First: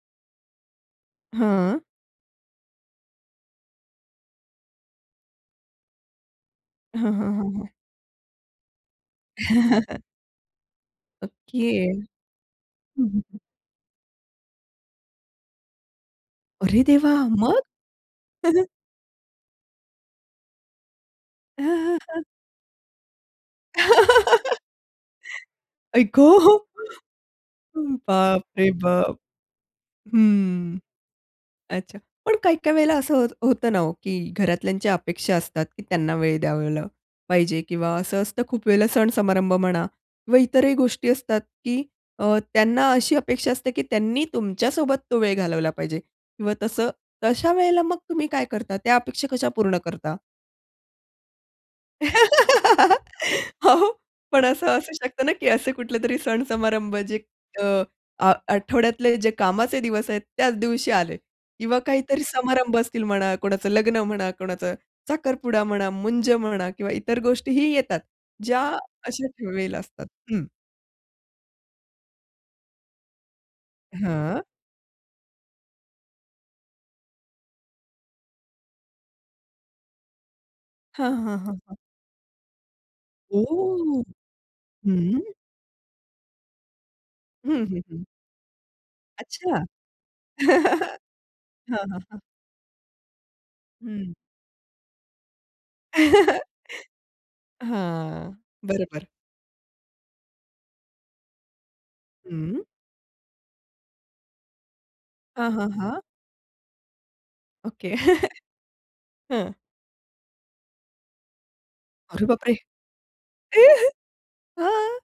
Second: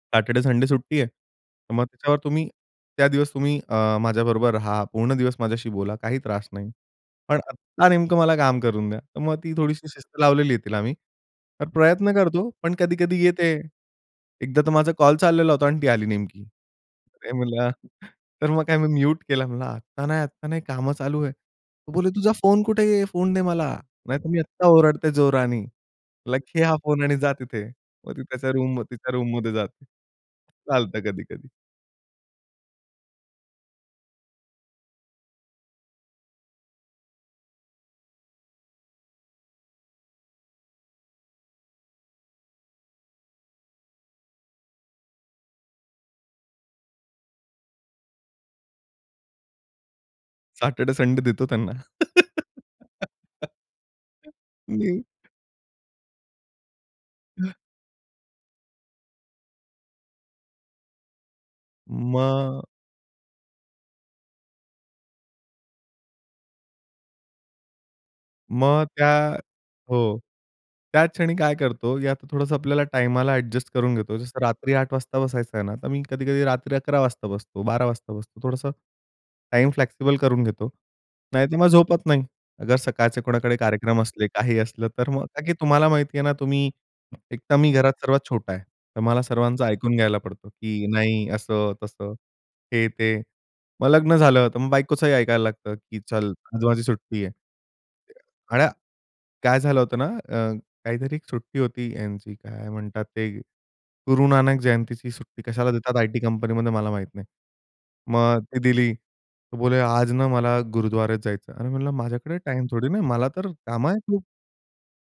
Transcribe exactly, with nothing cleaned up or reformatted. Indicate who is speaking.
Speaker 1: "Saturday, Sunday सुट्टी आहे. तर
Speaker 2: हां.
Speaker 1: मग तेव्हा तुम्ही, त्या दिवस तुम्ही अ, माझ्याबरोबर रहा. पूर्ण दिवस माझ्याशी बोला, काही त्रास नाही.
Speaker 2: हं, हं,
Speaker 1: पण
Speaker 2: हं, हं.
Speaker 1: आता नेमकं मला काम करून द्या." तर मग ती थोडीशी शिस्त लावलेली आहे तिला मी.
Speaker 2: ओके.
Speaker 1: तर
Speaker 2: हं,
Speaker 1: प्रयत्न करतो पण
Speaker 2: हं,
Speaker 1: कधी-कधी
Speaker 2: हं.
Speaker 1: येते. एकदा तर माझा कॉल चाललेला होता अन् ती आली नेमकी.
Speaker 2: अरे देवा!
Speaker 1: अरे
Speaker 2: मग?
Speaker 1: म्हणलं, तर मग काय मी म्यूट केलं म्हणलं, "आत्ता नाही, आत्ता नाही कामं चालू आहे." बोले, "तुझा फोन कुठे आहे? फोन दे मला. नाहीतर मी आत्ता ओरडते जोराने."
Speaker 2: आई ग!
Speaker 1: म्हटलं, "घे हा फोन आणि जा तिथे." मग ती त्याच्या
Speaker 2: बापरे
Speaker 1: रूम तिच्या
Speaker 2: बाप!
Speaker 1: रूममध्ये जाते.
Speaker 2: हं.
Speaker 1: चालतं कधी-कधी.
Speaker 2: अच्छा. पण काही, काही वेळेला असं होत होतं ना हो, की घरातल्यांच्या अपेक्षा असतात की त्यांना वेळ द्यावला पाहिजे किंवा असं असतं खूप वेळेला सण-समारंभ म्हणा किंवा इतरही गोष्टी असतात, की अ, त्यांना अशी अपेक्षा असते की त्यांनी तुमच्या सोबत तो वेळ घालवला पाहिजे किंवा तसं. तर अशा वेळेला मग तुम्ही काय करता? त्या अपेक्षा कशा पूर्ण करता?
Speaker 1: सॅटेरडे, संडे देतो त्यांना.
Speaker 2: हो, पण असं असू
Speaker 1: मी.
Speaker 2: शकतं ना की असे कुठलेतरी सण समारंभ जे अ, आ आठवड्यातले जे कामाचे दिवस आहेत त्याच दिवशी आले किंवा काहीतरी
Speaker 1: मग
Speaker 2: समारंभ असतील म्हणा, कोणाचं लग्न म्हणा, कोणाचा साखरपुडा म्हणा, मुंज म्हणा किंवा इतर गोष्टीही येतात. ज्या
Speaker 1: मग त्या
Speaker 2: अशाच वेळेला असतात.
Speaker 1: हो,
Speaker 2: हं.
Speaker 1: त्याच क्षणी काय करतो, यात थोडंसं आपल्याला टाईमाला ॲडजस्ट करून घेतो. जसं
Speaker 2: हां.
Speaker 1: रात्री आठ वाजता बसायचं आहे ना, तर मी कधी-कधी रात्री अकरा वाजता बसतो, बारा वाजता बसतो. थोडंसं टाईम फ्लेक्सिबल करून घेतो.
Speaker 2: हां, हां, हां,
Speaker 1: नाहीतर मग
Speaker 2: हां.
Speaker 1: झोपत नाही. अगर सकाळचे कोणाकडे कार्यक्रम
Speaker 2: ओह!
Speaker 1: असले, काही असलं तर
Speaker 2: हं.
Speaker 1: मग का की तुम्हाला माहिती आहे ना तुम्ही, एक तर
Speaker 2: हं,
Speaker 1: मी
Speaker 2: हं,
Speaker 1: घरात
Speaker 2: हं.
Speaker 1: सर्वात छोटा आहे. तर मला
Speaker 2: अच्छा.
Speaker 1: सर्वांचं ऐकून घ्यायला पडतो, की नाही असं
Speaker 2: हां, हां,
Speaker 1: तसं,
Speaker 2: हां.
Speaker 1: हे ते. मग
Speaker 2: हं.
Speaker 1: लग्न झालं. तर मग बायकोचंही ऐकायला लागतं, की "चल उद्या माझी सुट्टी आहे." [unintelligible]
Speaker 2: हां,
Speaker 1: आया
Speaker 2: बरोबर.
Speaker 1: काय झालं होतं ना अ, काहीतरी एक सुट्टी होती यांची
Speaker 2: हं.
Speaker 1: काय म्हणतात ते गुरुनानक जयंतीची सुट्टी.
Speaker 2: हां, हां,
Speaker 1: कशाला देतात
Speaker 2: हां.
Speaker 1: आयटी कंपनीमध्ये मला माहीत नाही.
Speaker 2: ओके.
Speaker 1: मग ती दिली.
Speaker 2: हं.
Speaker 1: तो बोलले आज न मला गुरुद्वारेत जायचं. "अरे," म्हणलं,
Speaker 2: अरे
Speaker 1: "माझ्याकडे
Speaker 2: बापरे!
Speaker 1: टाईम थोडी ना आहे. मला तर कामं आहे खूप."
Speaker 2: हां.